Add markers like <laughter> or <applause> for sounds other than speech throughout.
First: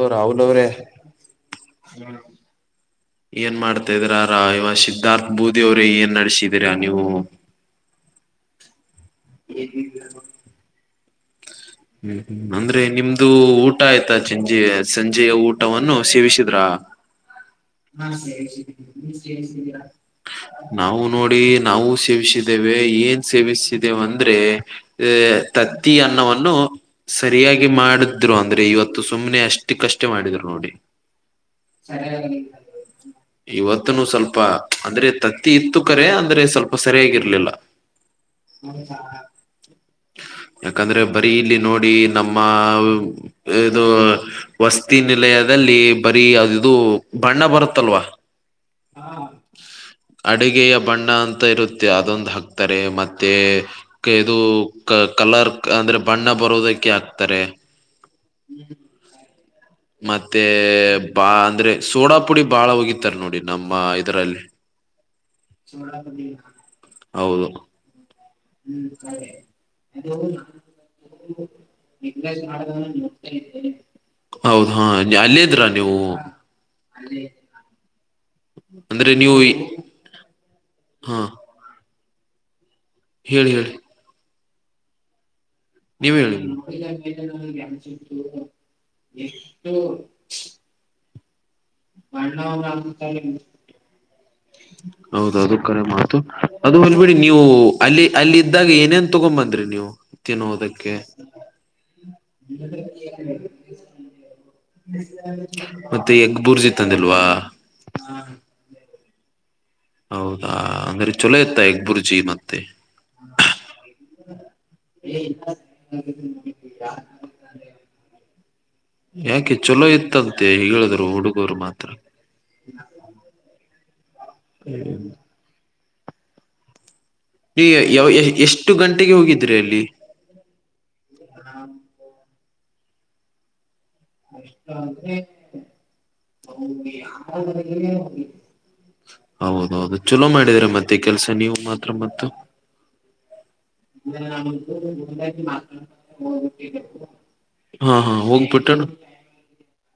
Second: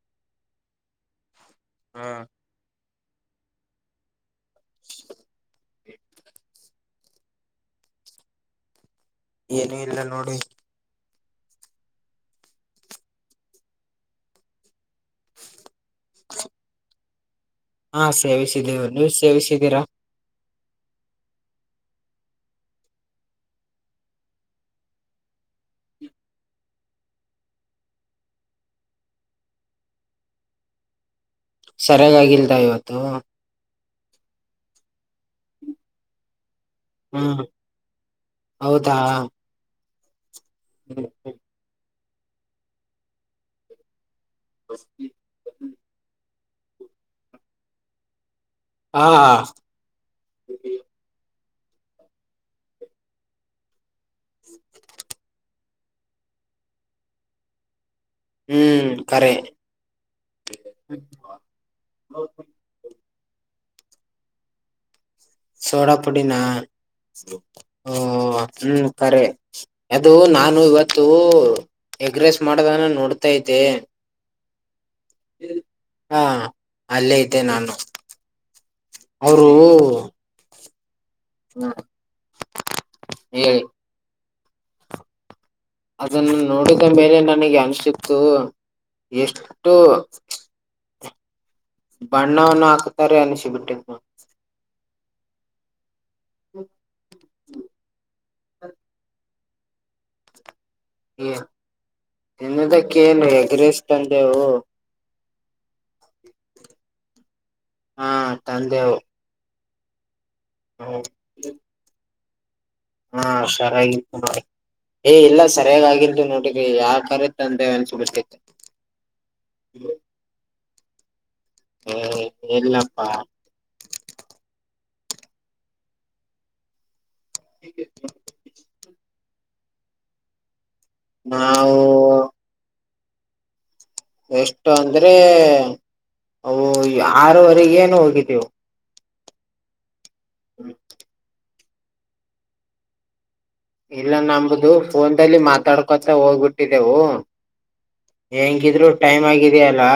ಓ ರಾಹುಲ್ ಅವ್ರೇ ಏನ್ ಮಾಡ್ತಾದೀರ ರಾ ಇವ ಸಿದ್ಧಾರ್ಥ ಬೂದಿ ಅವ್ರೇ ಏನ್ ನಡೆಸಿದೀರ ನೀವು. ಏನು ಇಲ್ಲ ನೋಡಿ. ಹ್ಮ ಅಂದ್ರೆ ನಿಮ್ದು ಊಟ ಆಯ್ತಾ ಚಿಂಜಿ ಸಂಜೆ ಊಟವನ್ನು ಸೇವಿಸಿದ್ರ. <inaudible> ಹಾ ಸೇವಿಸಿದ್ದವೇ ನೀವ್ ಸೇವಿಸಿದೀರಾ. ನಾವು ನೋಡಿ ನಾವು ಸೇವಿಸಿದ್ದೇವೆ ಏನ್ ಸೇವಿಸಿದ್ದೇವ ಅಂದ್ರೆ ಏ ತತ್ತಿ ಅನ್ನವನ್ನು ಸರಿಯಾಗಿ ಮಾಡಿದ್ರು ಅಂದ್ರೆ ಇವತ್ತು ಸುಮ್ನೆ ಅಷ್ಟ ಕಷ್ಟ ಮಾಡಿದ್ರ ನೋಡಿ. ಸರಿಯಾಗಿ ಆಗಿಲ್ದ ಇವತ್ತು ಇವತ್ತನೂ ಸ್ವಲ್ಪ ಅಂದ್ರೆ ತತ್ತಿ ಇತ್ತು ಕರೆ ಅಂದ್ರೆ ಸ್ವ ಹ್ಮ್ ಸರಿಯಾಗಿರ್ಲಿಲ್ಲ ಹೌದಾ ಯಾಕಂದ್ರೆ ಬರಿ ಇಲ್ಲಿ ದಿ ನಮ್ಮ ಇದು ವಸ್ತಿ ನಿಲಯದಲ್ಲಿ ಬರೀ ಅದ ಇದು ಬಣ್ಣ ಬರುತ್ತಲ್ವಾ. ಹಾ ಅಡುಗೆಯ ಬಣ್ಣ ಅಂತ ಇರತ್ತೆ ಅದೊಂದ ಹಾಕ್ತಾರೆ ಮತ್ತೆ ಕಿದು ಇದು ಕಲರ್ ಅಂದ್ರೆ ಬಣ್ಣ ಬರೋದಕ್ಕೆ ಹಾಕ್ತಾರೆ. ಹ್ಮ ಹ್ಮ್ ಕರೆ ಮತ್ತೆ ಬಾ ಅಂದ್ರೆ ಸೋಡಾ ಪುಡಿ ಬಾಳ ಓಗಿ ತರ ನೋಡಿ ನಮ್ಮ ಇದ್ರಲ್ಲಿ ಸೋಡಾ ಪುಡಿನಾ ಹೌದು ಹ್ಮ್ ಹ್ಮ ಕರೆ ಅದು ನಾನು ಇವತ್ತೂ ಎಗ್ರೆಸ್ ಮಾಡೋದನ್ನ ನೋಡ್ತಾ ಇದ್ದೆ. ಹೌದ ಹಾ ಅಲ್ಲೇ ಇದ್ರ ನೀವು ಹಾ ಅಲ್ಲೇ ಇದ್ದೆ ನಾನು ಅಂದ್ರೆ ನೀವೂ ಅವರು ಹಾ ಹಾ ಹೇಳಿ ಹೇಳಿ. ನೀವ್ ಅದನ್ನ ಹೇಳಿ ನೋಡಿದ ಮೇಲೆ ನನಗೆ ಅನಿಸಿತ್ತು ಎಷ್ಟು ಬಣ್ಣವನ್ನು ಹಾಕ್ತಾರೆ ಅನಿಸಿಬಿಟ್ಟಿತು. ಹೌದು ಅದು ಕರೆ ಮಾ ತು ಅದು ಅದ್ ಬೀಡಿ ನೀವು ಅಲ್ಲಿ ಅಲ್ಲಿ ಇದ್ದಾಗ ಏನೇನ್ ತುಗೊಂದ ಬಂದ್ರಿ ನೀವು ತಿನ್ನುವುದಕ್ಕೆ ಹ್ಮ ತಿನ್ನುದಕ್ಕೆ ಏನ ಎಗ್ರೆಸ್ ತಂದೆವು. ಮತ್ತೆ ಎಗ್ ಬುರ್ಜಿ ತಂದಿಲ್ವಾ. ಹಾ ತಂದೇವು. ಹೌದಾ ಅಂದ್ರೆ ಚಲೋ ಇತ್ತ ಎಗ್ಗ್ ಬೂರ್ಜಿ ಮತ್ತೆ. ಹಾ ಸರೆ ಇತ್ತು ನೋಡಿ. ಏ ಇಲ್ಲ ಸರಿಯಾಗಿತು ನೋಡಿಲ್ಲಿ ಯಾಕಾರ ತಂದೆ ಅನಿಸಿಬಿಟ್ಟಿತು. ಯಾಕೆ ಚಲೋ ಇತ್ತಂತೆ ಹೇಳಿದ್ರು ಹುಡುಗರು ಮ ಯ ಇಲ್ಲಪ್ಪಾ <inaudible> ಇ ಯ ಎಷ್ಟು ಗಂಟೆಗೆ ಹೋಗಿದ್ರಿ ಅಲ್ಲಿ. ನಾವು ಎಷ್ಟು ಅಂದ್ರೆ ಅವು ಆರುವರೆಗೇನು ಹೋಗಿದ್ದೀವಿ. ಹೌದೌದು, ಚಲೋ ಮಾಡಿದ್ರ ಮತ್ತೆ ಕೆಲ್ಸ ನೀವು ಮಾತ್ರ ಮತ್ ಇಲ್ಲ ನಂಬುದು ಫೋನಪೆನ್ಲಿ ಮಾತಾಡ್ಕೊತ ಹೋಗ್ಬಿಟ್ಟಿದ್ದೆವು. ಹಾ, ಹಾ ಹೋಗ್ಬಿಟ್ಟಣ ಟೈಮ್ ಆಗಿದೆಯಲ್ಲಾ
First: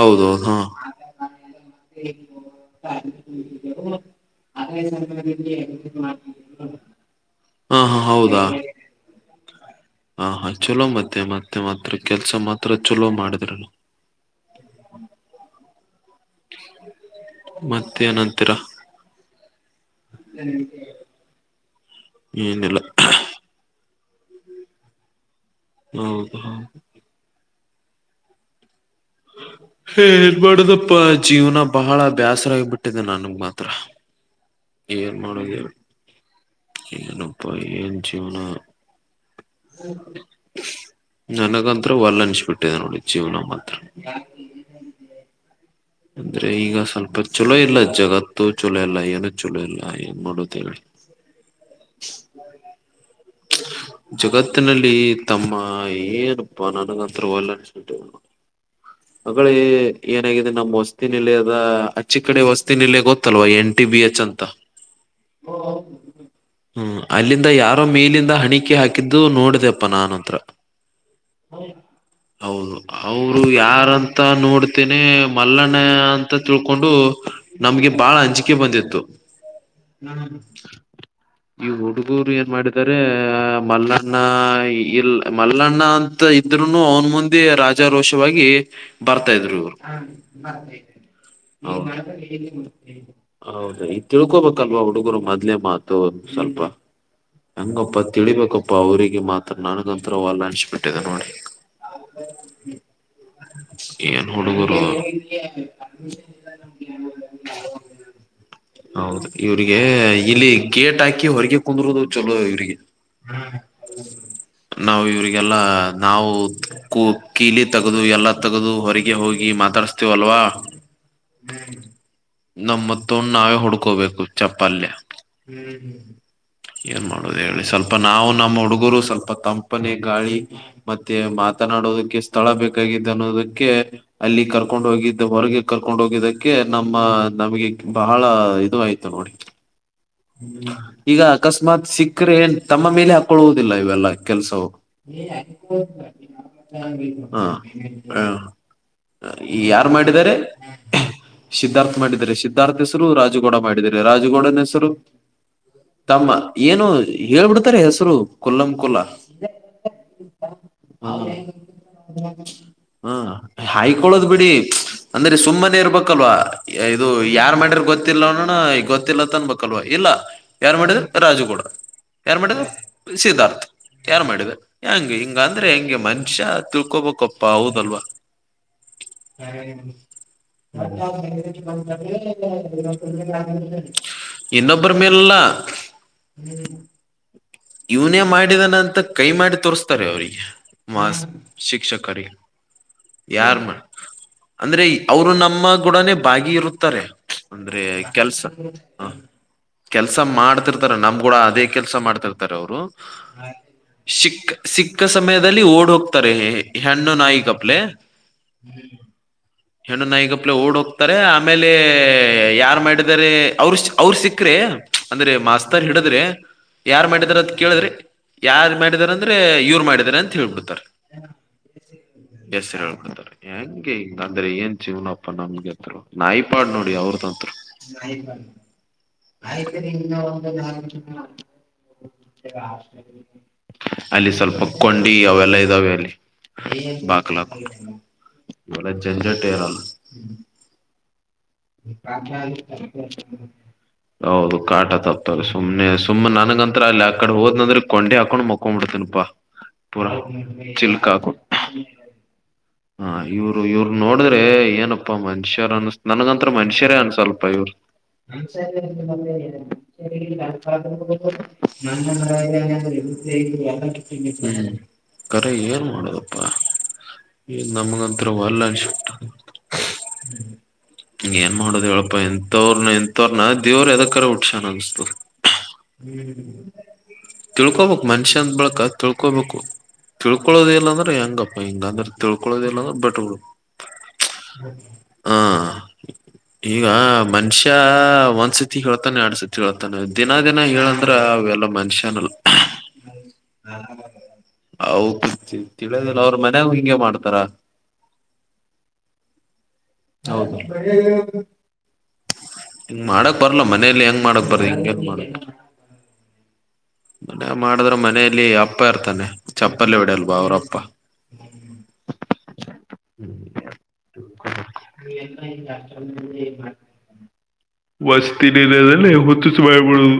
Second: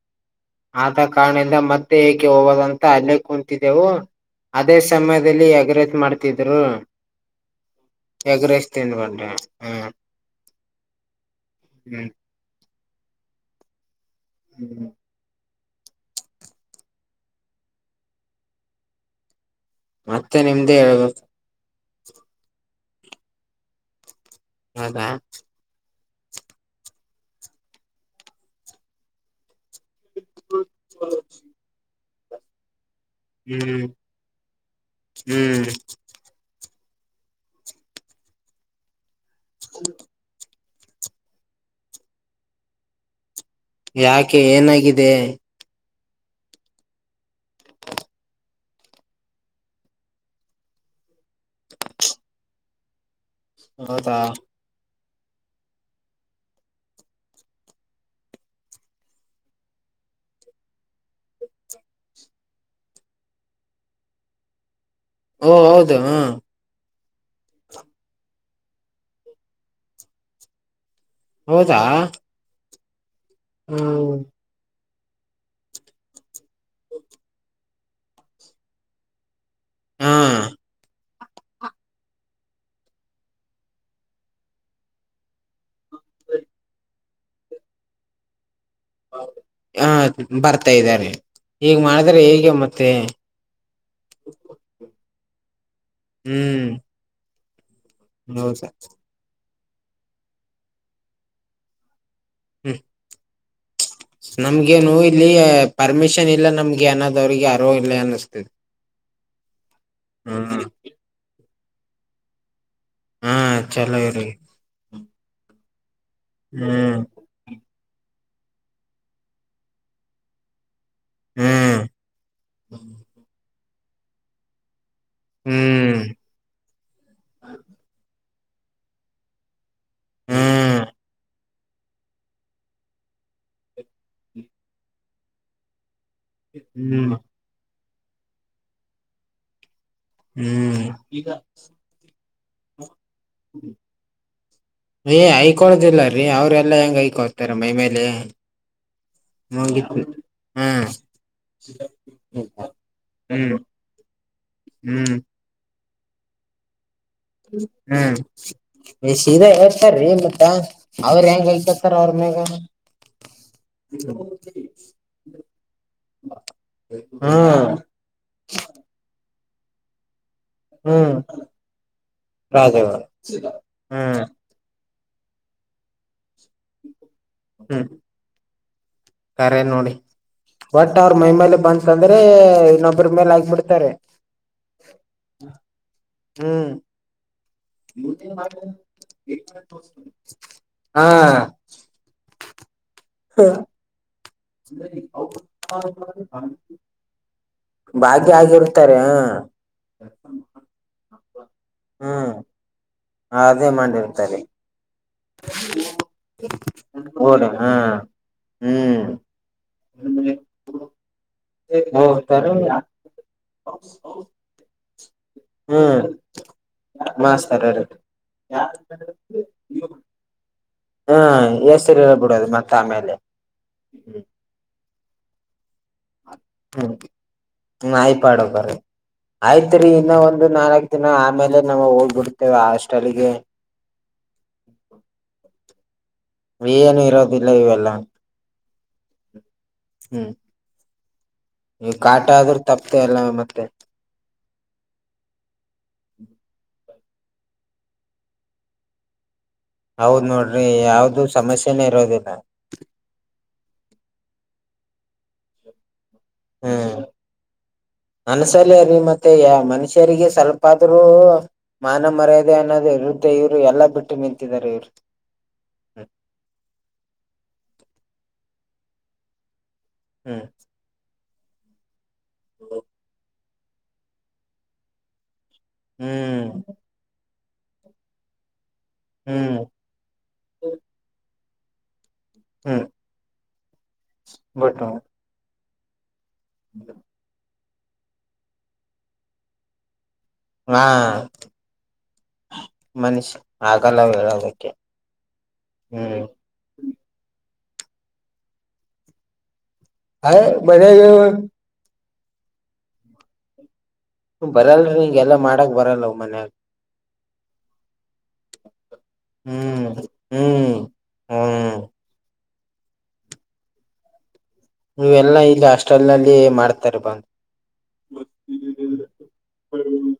ಹೌದೌದು ಹಾ ಆದ ಕಾರಣದಿಂದ ಮತ್ತೆ ಹೇಗೆ ಹವದಂತ ಅಲ್ಲೇ ಕುಂತಿದ್ದೆವು. ಅದೇ ಸಮಯದಲ್ಲಿ ಎಗರೈಸ್ ಮಾಡ್ತಿದ್ರು. ಹಾ, ಹಾ ಹೌದಾ ಬೊಂಡೆ ಹ್ಮ <inaudible> ಹ, ಹಾ ಚಲೋ ಮತ್ತೆ ಮತ್ತೆ ಮಾತ್ರ ಹ್ಮ್ ಕೆಲ್ಸ ಮಾತ್ರ ಚಲೋ ಮಾಡಿದ್ರಿ. ಹ್ಮ್್ಮ <inaudible> ಮತ್ತೆ ಏನಂತೀರಾ ಮತ್ತೆ ನಿಮ್ದೇ ಹೇಳ್ಬೇಕು. ಏನಿಲ್ಲಾ ಹೌದಾ, ಹ್ಮದು ಹ್ಮ <inaudible> ಹ ಇನ್ ಮಾಡದಪ್ಪ ಜೀವನ ಬಹಳ ಬ್ಯಾಸರಾಗಿಬಿಟ್ಟಿದೆೆ ನನ್ಗ್ ಮಾತ್ರ ಹ್ಮ್ ಏನ್ ಹ್ಮ್ ಮಾಡೋದಹೇಳ ಏನಪ್ಪಾ ಏನ್ ಜೀವನ ನನಗಂತ ಹೊಲ್ಲ ಅನ್ಸಬಿಟ್ಟಿದೆ ನೋಡಿ ಜೀವನ ಮಾತ್ರ ಯಾಕೆ ಏನಾಗಿದೆ ಅಂದ್ರೆ ಈಗ ಸ್ವಲ್ಪ ಛಲೋ ಇಲ್ಲ ಜಗತ್ತು, ಚೊಲೋ ಇಲ್ಲ ಏನು ಚಲೋ ಇಲ್ಲ ಏನ್ ಮಾಡೋದ ಹೇಳಿ. ಹೌದಾ ಜುಗತ್ <inaudible> ಒಟ್ಟಿನಲ್ಲಿ ತಮ್ಮ ಏನಪ್ಪಾ ನನಗಂತರ ಒಲ್ಲನ್ಸಬಿಟ್ಟದ. ಅಗಳೆ ಏನಾಗಿದೆ ನಮ್ಮ ವಸ್ತಿ ನಿಲಯದ ಅಚ್ಚಿ ಕಡೆ ವಸ್ತಿನಿಲಯ ಗೊತ್ತಲ್ವಾ ಎನ್ ಟಿ ಬಿ ಎಚ್ ಅಂತ ಓ ಹ ಹೌದು <inaudible> ಹ್ಮ್, ಅಲ್ಲಿಂದ ಯಾರೋ ಮೇಲಿಂದ ಹಣಿಕೆ ಹಾಕಿದ್ದು ನೋಡಿದೆಪ್ಪಾ ನಾನ ಅಂತ್ರ. ಹೌದಾ, ಹೌದು, ಅವರು ಹ್ಮ್ ಯಾರಂತ ನೋಡ್ತೇನೆ ಮಲ್ಲಣ್ಣ ಅಂತ ತಿಳ್ಕೊಂಡು ನಮ್ಗೆ ಬಾಳ ಅಂಜಿಕೆ ಬಂದಿತ್ತು. ಹಾ ಹ್ಮ್ <inaudible> ಈ ಹುಡುಗರು ಏನ್ ಮಾಡಿದಾರೆ ಮಲ್ಲಣ್ಣ ಇಲ್ ಮಲ್ಲಣ್ಣ ಅಂತ ಇದ್ರುನು ಅವನ ಮುಂದೆ ರಾಜಾರೋಷವಾಗಿ ಬರ್ತಾ ಇದ್ರು ಇವರು. ಹ ಬರ್ತಾ ಇದ್ದಾರೆ ಈಗ್ ಮಾಡಿದ್ರೆ ಹೇಗೆ ಮತ್ತೆ ಹೌದ, ಈ ತಿಳ್ಕೊಬೇಕಲ್ವಾ ಹುಡುಗರು ಮದ್ಲೆ ಮಾತು ಒ ಸ್ವಲ್ಪ ಹ್ಮ್ ಹಂಗೊಪ್ಪ. ಹೌದಾ ತಿಳಿಬೇಕಪ್ಪಾ ಅವ್ರರಿಗೆ ಮಾತ್ರ ನನಗ ಒಂತರವಲ್ಲ ವಲ್ಲನ್ಸಿಬಿಟ್ಟಿದೆ ನೋಡ್ರಿ. ಹ್ಮ್ ಏನ್ ಹುಡುಗರು ನಮ್ಗೇನು ಇಲ್ಲಿ ಪರ್ಮಿಷನ್ ಇಲ್ಲ ನಮ್ಗೆ ಅನಾದ್ ಅವ್ರಿಗೆ ಅರಿವಿಲ್ಲಾ ಅನ್ನಿಸ್ತದೆ. ಹೌದು ಇವ್ರಿಗೆ ಇಲ್ಲಿ ಹ್ಮ್ ಗೇಟ್ ಹಾಕಿ ಹೊರಗೆ ಕುಂದರೋದು ಚಲೋ ಇವ್ರಿಗೆ. ಹಾ, ಚಲೋಇವರಿಗೆ ನಾವು ಇವ್ರಿಗೆಲ್ಲಾ ನಾವು ಹ್ಮ್ ಕೂ ಕೀಲಿ ತಗದು ಎಲ್ಲಾ ತಗದು ಹೊರಗೆ ಹೋಗಿ ಮಾತಾಡಸ್ತೀವಲ್ವಾ ಹ್ಮ್ ಹ್ಮ <inaudible> ನಮ್ಮತ್ತೊಂಡ್ ನಾವೇ ಹೊಡ್ಕೋಬೇಕು ಚಪ್ಪಲ್ಲೇ. ಹ್ಮ್ <inaudible> ಏನ್ ಮಾಡುದ ಹೇಳಿ ಸ್ವಲ್ಪ ನಾವು ನಮ್ಮ ಹುಡುಗರು ಸ್ವಲ್ಪ ತಂ ಪನೆ ಗಾಳಿ ಹ್ಮ್ ಮತ್ತೆ ಮಾತನಾಡೋದಕ್ಕೆ ಸ್ಥಳ ಬೇಕಾಗಿದೆ ಅನ್ನೋದಕ್ಕೆ ಅಲ್ಲಿ ಕರ್ ಕರ್ಕೊಂಡು ಹೋಗಿದ್ದ ಹೊರಗೆ ಕರ್ಕೊಂಡ್ ಹೋಗಿದ್ದಕ್ಕೆ ನಮ್ಮ ಹ್ಮ್ ನಮಗೆ ಬಹಳ ಇದು ಆಯ್ತು ನೋಡಿ ಹ್ಮ ಹ್ಮ್ ಈಗ ಅಕಸ್ಮಾತ್ ಸಿಕ್ಕ್ರೆ ಏನ್ ತಮ್ಮ ಮೇಲೆ ಅಪ್ ಕೊಳ್ಳುವುದಿಲ್ಲ ಇವೆಲ್ಲಾ ಕೆಲ್ಸವು ಏ ಐಕೊಳದಿಲ್ಲ ರೀ ಅವ್ರೆಲ್ಲಾ ಹೆಂಗ್ <unintelligible> ಹಾ ಐಕೋತಾರೆ ಮೈ ಮೇಲೆ ಹ ಯಾರ್ ಮುಗಿತ್ತು ಮಾಡಿದಿದಾರೆ ಹ್ಮ್ ಶಿದ್ಧಾರ್ಥ ಮಾಡಿದ್ದಾರೆ ಶಿದ್ಧಾರ್ಥ ಹೆಸರು ಹ್ಮ್ ರಾಜುಗೌಡ ಮಾಡಿದ್ದಾರೆ ರಾಜಗೌಡನ ಹೆಸರು ಹ್ಮ್ <inaudible> ತಮ್ಮ ಏನು ಹೇಳ್ಬಿಡ್ತಾರೆ ಹೆಸರು ಹ್ಮ್ ಕೊಲ್ಲಂ ಕೊಲ್ಲಾ ಈ ಸೀದಾ ಹೇಳ್ತಾರೀ ಮತ್ತ <unintelligible> ಅವ್ರ ಹೆಂಗ ಐಂತಿರ್ತಾರ್ ಅವ್ರ ಮ್ಯಾಗ ಹ್ಮ ಹಾಯ್ಕೊಳದ್ ಬಿಡಿ ಅಂದ್ರೆ ಸುಮ್ಮನೆ ಇರ್ಬೇಕಲ್ವಾ ಇದು ಯಾರ್ ಹ್ಮ್ ಮಾಡ್ಯಾರ್ ಗೊತ್ತ್ ಗೊತ್ತಿಲ್ಲೋಣನಾ ಗೊತ್ತಿಲ್ಲಂತ್ತನ್ಬೇಕಲ್ವಾ ಇಲ್ಲಾ ಯಾರ್ ಮಾಡಿದ್ರ ಹ್ಮ್ ರಾಜುಗೌಡ ಯಾರ್ ಮಾಡಿದ ರಾಜಗಳು ಸಿದ್ಧಾರ್ಥ ಹ್ಮ್ ಯಾರ್ ಮಾಡಿದ ಹೆಂಗ ಹಿಂಗ ಅಂದ್ರೆ ಹೆಂಗೆ ಮನುಷ್ಯ ತಿಳ್ಕೋಬೇಕಪ್ಪ ಹ್ಮ್ ಹೌದಲ್ವಾ ಕರೆ ನೋಡಿ <unintelligible> ಒಟ್ ಅವ್ರ ಮೈಮೇಲೆ ಬಂತಂದ್ರೆ ಇನ್ನೊಬ್ರ ಮೇಲ್ ಆಗ್ಬಿಡ್ತಾರೆ. ಇನ್ನೊಬ್ರ ಮೇಲಲ್ಲಾ ಹ್ಮ್ <unintelligible> ಇವ್ನೇ ಮಾಡಿದಾನ ಅಂತ ಕೈ ಮಾಡಿ ತೋರಿಸ್ತಾರೆ ಅವ್ರಿಗೆ ಹಾ ಮಾಸ್ ಶಿಕ್ಷಕರ ಯಾರ್ ಮಾ ಅಂದ್ರೆ ಅವರು ನಮ್ಮ ಗುಡನೇ ಭಾಗಿ ಇರುತ್ತಾರೆ. ಅಂದ್ರೆ ಭಾಗ್ಯ ಕೆಲ್ಸ್ ಆಗಿರ್ತಾರೆ ಹ ಹಾ ಕೆಲ್ಸ ಮಾಡ್ತಿರ್ತಾರೆ ನಮ್ ಗೂಡ ಅದೇ ಕೆಲ್ಸ ಮಾಡ್ತಿರ್ತಾರೆ ಅವ್ರು ಹ ಅದೇ ಮಾಡಿರ್ತಾರೀ ಸಿಕ್ಕ ಸಮಯದಲ್ಲಿ ಓಡ್ ಹೋಗ್ತಾರೆ ಹೆಣ್ಣು ನಾಯಿ ಕಪ್ಲೆ ಹ್ಮೂ. ಹೆಣ್ಣು ನಾಯಿ ಗಪ್ಲೆ ಓಡ್ ಹೋಗ್ತಾರೆ ಆಮೇಲೆ ಹೋಗ್ತಾರ ಯಾರು ಮಾಡಿದಿದ್ದಾರೆ ಅವ್ರಷ್ಟ ಅವ್ರ ಸಿಕ್ಕ್ರೆ ಅಂದ್ರೆ ಮಾಸ್ತರ್ ಹ್ಮ್ ಹಿಡದ್ರೆ ಯಾರ್ ಮಾಡಿದಾರ ಅಂತ ಮಾಸ್ತರ್ ಕೇಳಿದ್ರೆ ಹಾ ಯಾರ್ ಮಾಡಿದಾರೆ ಅಂದ್ರೆ ಇವ್ರು ಮಾಡಿದಿದ್ದಾರೆ ಅಂತ ಹೇಳೇಳ್ಬಿಡ್ತಾರೆ. ಹ್ಮ ಎಸ್ರ ಹೇಳಿ ಬಿಡೋದು ಮತ್ತ್ ಆಮೇಲೆ ಹೇಳ್ಬಿಡ್ತಾರೆ ಹೆಂಗೆ ಹಿಂಗ್ ಹ್ಮ್ ಅಂದ್ರೆ ಏನ್ ಜೀವ್ನಪ್ಪಾ ನಮ್ಗೆ ನಾಯಿಪಾಡ್ ನೋಡಿ ಹ್ಮ್ ಅವ್ರದಂತ್ರು, ನಾಯಿ ಪಾಡ್ ಆಯ್ತ್ ರೀ ಇನ್ನು ಒಂದು ನಾಲ್ಕ್ ದಿನ ಆಮೇಲೆ ನಾವ ಹೋಗ್ಬಿಡ್ತೇವೆ ಹಾಸ್ಟೆಲ್ಗೆ ಅಲ್ಲಿ ಸ್ವಲ್ಪ ಕ್ಕೊಂಡಿ ಅವೆಲ್ಲಾ ಇದಾವೆ ಅಲ್ಲಿ ಏನು <inaudible> ಇರೋದಿಲ್ಲ ಬಾಕ್ಲಾಹಾಕೊ ಇವೆಲ್ಲ ಇವಲ್ಲಾ ಜೆಂಜಟ್ಟಾ ಇರಲ್ಲಾ <inaudible> ಈವ್ರ ಕಾಟಾ ಆದ್ರೂ ತಪ್ಪತ ಎಲ್ಲ ಮತ್ತೆ ಹೌದು ಕಾಟ ತಪ್ಪತ ಸುಮ್ನೆ ಸುಮ್ಮ್ ನನಗಂತ್ರ ಅಲ್ಲಿ ಆ ಕಡೆ ಹೋದ್ನಂದ್ರೆ ಕೊಂಡಿ ಹಾಕೊಂಡ್ ಮಕೊಂಡ್ಬಿಡ್ತನಪಾ. ಪುರಾ ಹೌದ್ ನೋಡ್ರಿ ಚಿಲ್ಕಾ ಯಾವ್ದು ಹಾಕು ಸಮಸ್ಯೆನೇ ಇರೋದಿಲ್ಲ <inaudible> ಹಾ ಇವ್ರು ಇವ್ರ್ನ ನೋಡಿದ್ರೆ ಏನಪ್ಪಾ ಮನುಷ್ಯಾರ ಅನ್ಸತ್ ನನ್ಗಂತ ಮನುಷ್ಯರೇ ಅನ್ಸಲ್ವ್ಸ್ವಲ್ಪ್ ಇವರು <unintelligible> ಷ್ಯಾರೀ ಮತ್ತೆ ಯಾ ಮನುಷ್ಯರಿಗೆ ಸ್ವಲ್ಪ ಆದ್ರೂ ಮಾನ ಮರ್ಯಾದೆ ಅನ್ನೋದು ಇರುತ್ತೆ ಇವರು ಎಲ್ಲಾ ಬಿಟ್ಟ್ ನಿಂತಿದಾರೆ ಇವ್ರು. ಕರೆ ಏನ್ ಮಾಡೂದಪ್ಪಾ ಈ ನಮಗಂತ್ರೂ ವಲ್ಲೆ ಅನ್ಸಿಬ್ಟದ <inaudible> ಹ್ಮ. ಏನ್ ಮಾಡುದು ಹೇಳಪ್ಪಾ ಇಂತವ್ರನ ಇಂತವ್ರನ. ದೇವ್ರ ಯದಕರ ಹುಟ್ಸ್ಯಾನ ಅನಸ್ತದ ಹ್. ಹ್ಮ್ ತಿಳ್ಕೋಬೇಕ ಮನ್ಷ್ಯಂದ ಬಳಿಕ ಹ್ಮ್ ತಿಳ್ಕೋಬೇಕು. ತಿಳ್ಕೊಳದ ಇಲ್ಲ ಅಂದ್ರೆ ಹೆಂಗಪ್ಪಾ ಹಿಂಗ್ ಅಂದ್ರ. ಹ್ಮ್ ತಿಳ್ಕೊಳದಿಲ್ಲಂದ್ರ ಬಟ್ಬಿಡು ಬಟ್ ಹ. ಈಗ ಮನಷ್ಯ ಒಂದ್ಸತಿ ಹೇಳ್ತಾನೆ ಆ್ಯಡ್ಸತಿ ತಿಳ್ತಾನ ದಿನ ದಿನ ಹಾ ಹೇಳಂದ್ರ ಅವೆಲ್ಲ ಮನಷ್ಯನಲ್ಲ. ಮನುಷ್ಯ ಆಗಲ್ಲ ಹೇಳೋದಕ್ಕೆ ಹೌದ್ ತಿಳಿಯದಿಲ್ಲ ಹ್ಮ್ ಅವ್ರ ಮನ್ಯಾಗು ಹಿಂಗೆ ಮಾಡ್ತಾರ. ಹಯ್ ಮನ್ಯಾಗ ಹೇಳ್ಬೇಕ್. ಹಿಂಗ ಮಾಡಕ್ ಬರ್ಲ ಮನೆಲಿ ಎನ್ ಹ ಬರಲ್ರಿ ಈಗೆಲ್ಲ ಮಾಡಕ್ ಬರಲ್ಲವು ಮನ್ಯಾಗ. ಮ ಮಾಡಿದ್ರ ಮನ ಮನೆಯಲ್ಲಿ ಅಪ್ಪ ಇರ್ತಾನೆ ಹ್ಮ್ ಚಪ್ಪಲ್ಲೆ ಹೊಡೆಯಲ್ವಾ ಹ್ಮ್ ಅವ್ರಪ್ಪ. ಹ್ಮ್ ಹ್ಮ್ ನೀವೆಲ್ಲಾ ಇಲ್ಲಿ ಹಾಸ್ಟೆಲ್ ನಲ್ಲಿ ಮಾಡ್ತಿರೆ ಬಂದ್. ವಸ್ತಿ ನಿಯದಲ್ಲಿ ಹುಚ್ಚುಚ್ ಬಾಯಿಬಿಡದು.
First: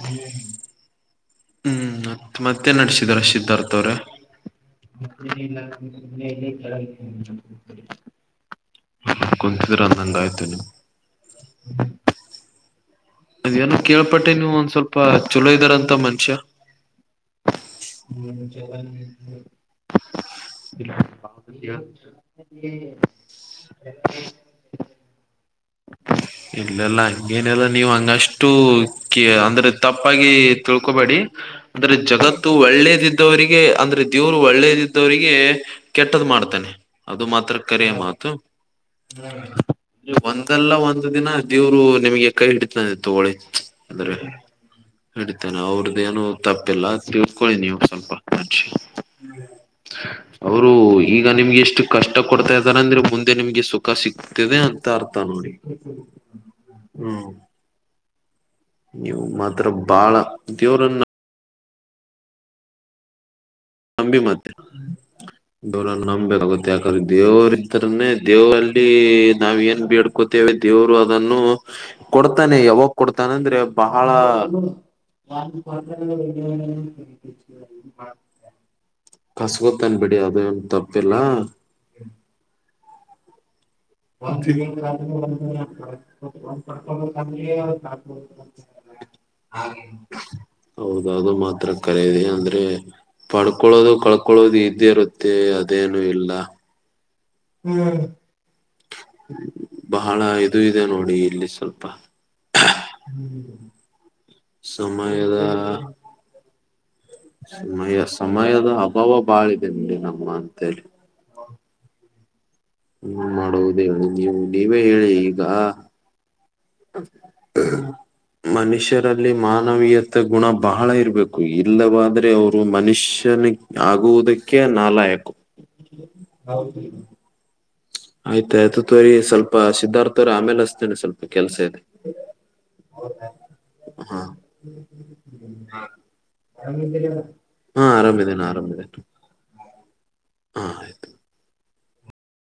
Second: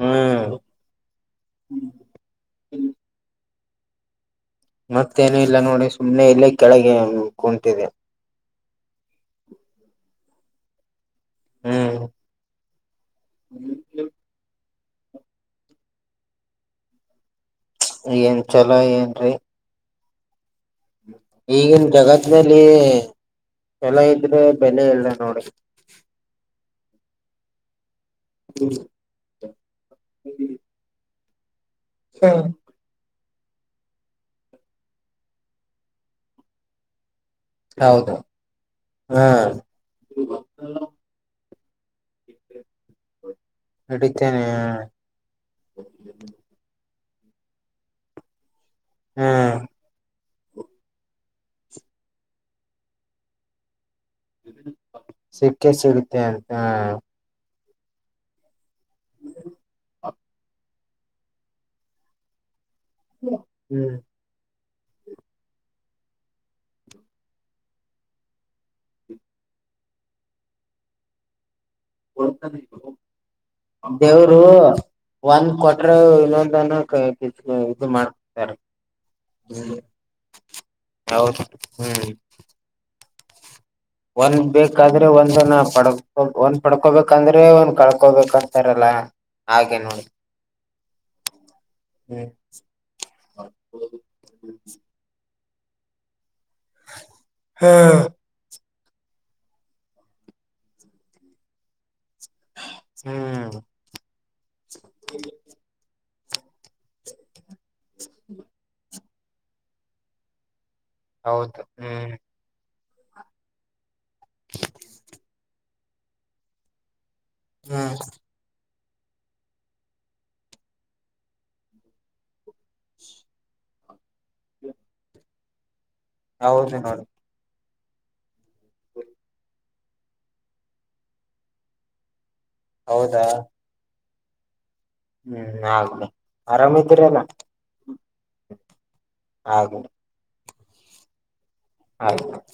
ಹ್ಮ್ ಹ್ಮ್ ಹ್ಮ್ ಮತ್ತೇನ್ ನಡ್ಸಿದಾರ ಸಿದ್ಧಾರ್ಥ ಅವ್ರ. ಮತ್ತೇನು ಇಲ್ಲ ನೋಡಿ ಸುಮ್ನೆ ಇಲ್ಲೇ ಕೆಳಗೆ ಕುಂತಿದಿವ್. ಕುಂತಿದ್ರಂದಂಗಾಯ್ತು ನೀವು. ಹ್ಮ್ ಅದೇನ ಕೇಳ್ಪಟ್ಟೆ ನೀವು ಒಂದ್ ಸ್ವಲ್ಪ ಚೊಲೋ ಇದಾರಂತ ಮನುಷ್ಯ. ಏನ್ ಚೊಲೋ ಏನ್ರಿ. ಇಲ್ಲ ಈಗಿನ ಜಗತ್ನಲ್ಲಿ <unintelligible> ಚಲೋ ಇದ್ರೆ ಬೆಲೆ ಇಲ್ಲ ನೋಡಿ. ಇಲ್ಲಲ್ಲ ಹಂಗೇನಿಲ್ಲ ನೀವ್ ಹಂಗಷ್ಟು. ಕೆ ಅಂದ್ರೆ ತಪ್ಪಾಗಿ ತಿಳ್ಕೋಬೇಡಿ ಅಂದ್ರೆ ಜಗತ್ತು ಒಳ್ಳೇದಿ ದ್ದವರಿಗೆ ಅಂದ್ರೆ ದೇವ್ರು ಒಳ್ಳೇದಿದ್ದವರಿಗೆ ಕೆಟ್ಟದ ಮಾಡ್ತಾನೆ ಅದು ಮಾತ್ರ. ಕರೆ ಹೌದು ಮಾತು. ಹಾ ಒಂದಲ್ಲ ಒಂದು ದಿನ ದೇವ್ರು ನಿಮ್ಗೆ ಕೈ ಹಿಡಿತಾನೆ ತೊಗೊಳಿ. ಹಿಡಿತೇನೆ. ಹಿಡಿತೇನ ಅವ್ರದೇನು ತಪ್ಪಿಲ್ಲ ತಿಳ್ಕೊಳ್ಳಿ ನೀವು ಸ್ವಲ್ಪ ಹಕ್ಷಿ. ಹಾ ಅವರು ಈಗ ನಿಮ್ಗೆ ಎಷ್ಟು ಕಷ್ಟ ಕೊಡ್ತಾ ಇದ್ದಾರಂದ್ರೆ ಮುಂದೆ ನಿಮ್ಗೆ ಸುಕ್ ಖ ಸಿಗ್ತದೆ ಅಂತ ಅರ್ಥ ನೋಡಿ. ಸಿಕ್ಕೆ ಸಿಗುತ್ತೆ ಅಂತ ಹ್ಮ ನೀವು ಮಾತ್ರ ಬಾಳ ದೇವರನ್ನ. ಹ ಹ್ಮ್ ಬಿ ಮತ್ತೆ. ದೇವ್ರನ್ ನಂಬಬೇಕಾಗುತ್ತೆ ಯಾಕಂದ್ರೆ ದೇವ್ರು ಇದ್ದ್ರನೆೇ ದೇವರಲ್ಲಿ ನಾವ್ ಏನ್ ಬೇಡ್ ಗೊತ್ತೇವೆ ದೇವ್ರು ಅದನ್ನು ಕೊಡ್ತಾನೆ ಯಾವಾಗ ಕೊಡ್ತಾನ ಅಂದ್ರೆ ಬಹಳ. ದೇವರು ಒಂದ್ ಕೊಟ್ರ ಇನ್ನೊಂದನ್ನು ಕ ಇ ಇದು ಮಾಡ್ತಾರೆ. ಕಸ್ಗೊತಾನ್ ಬಿಡಿ ಅದು ಎನ್ ತಪ್ಪಿಲ್ಲ. ಹೌದು ಹ್ಮ್ ಒಂದ್ ಬೇಕಾದ್ರೆ ಒಂದನ್ನ ಪಡ್ಕೊ ಒಂದ್ ಪಡ್ಕೋಬೇಕಂದ್ರೆ ಒಂದ್ ಕಳ್ಕೋಬೇಕಂತಾರಲ್ಲ. ಹಾಗೆ ನೋಡಿ. ಹೌದ ಅದು ಮಾತ್ರ ಕರೆದೆ ಹ್ಮ್ ಅಂದ್ರೆ. ಪಡ್ಕೊಳ್ಳೋದು ಕಳ್ಕೊಳ್ಳೋದು ಇದೇ ಇರುತ್ತೆ ಅದೇನು ಇಲ್ಲ. ಹ್ಮ್, ಬಹಳ ಇದು ಇದೆ ನೋಡಿ ಇಲ್ಲಿ ಸ್ವಲ್ಪ ಹ್ಮ್, ಸಮಯ <unintelligible> ಸಮಯ, ಸಮಯದ ಅಭಾವ ಬಾಳ ಇದೆ ನಡಿ ನಮ್ಮ ಅಂತೇಳಿ- ಹೌದು, ಹ್ಮ್ ಹ್ಮ್, ಮಾಡೋದೇ ಹೇಳಿ ನೀವು ನೀವೇ ಹೇಳಿ ಈಗ- ಹ್ಮ್ <inaudible> ಮನುಷ್ಯರಲ್ಲಿ ಮಾನವೀಯತೆ ಗುಣ ಬಹಳ ಇರ್ಬೇಕು. ಇಲ್ಲವಾದ್ರೆ ಅವರು ಮನುಷ್ಯನ ಆಗುವುದಕ್ಕೆ ನಾಲಾಯಕ್ಕು. ಹೌದು, ನೋಡಿ ಆಯ್ತ ಆಯ್ತು ತೋರಿ ಸ್ವಲ್ಪ ಸಿದ್ಧಾರ್ಥ್ರ ಆಮೇಲೆ ಹಚ್ತೇನೆ ಸ್ವಲ್ಪ ಕೆಲ್ಸ ಇದೆ. ಹೌದಾ ಹಾ <inaudible> ಹ್ಮ್ ಹಾ, ಆಗ್ಲಿ ಆರಾಮಿದ್ದೀರಲ್ಲ ಆರಾಮಿದೆೇನೆ -ಆರಾಮಿದೆೇನೆ. - ಹಾಗ <unintelligible> ಹಾ, ಆಯಿತು ಆಯ್ತು <unintelligible>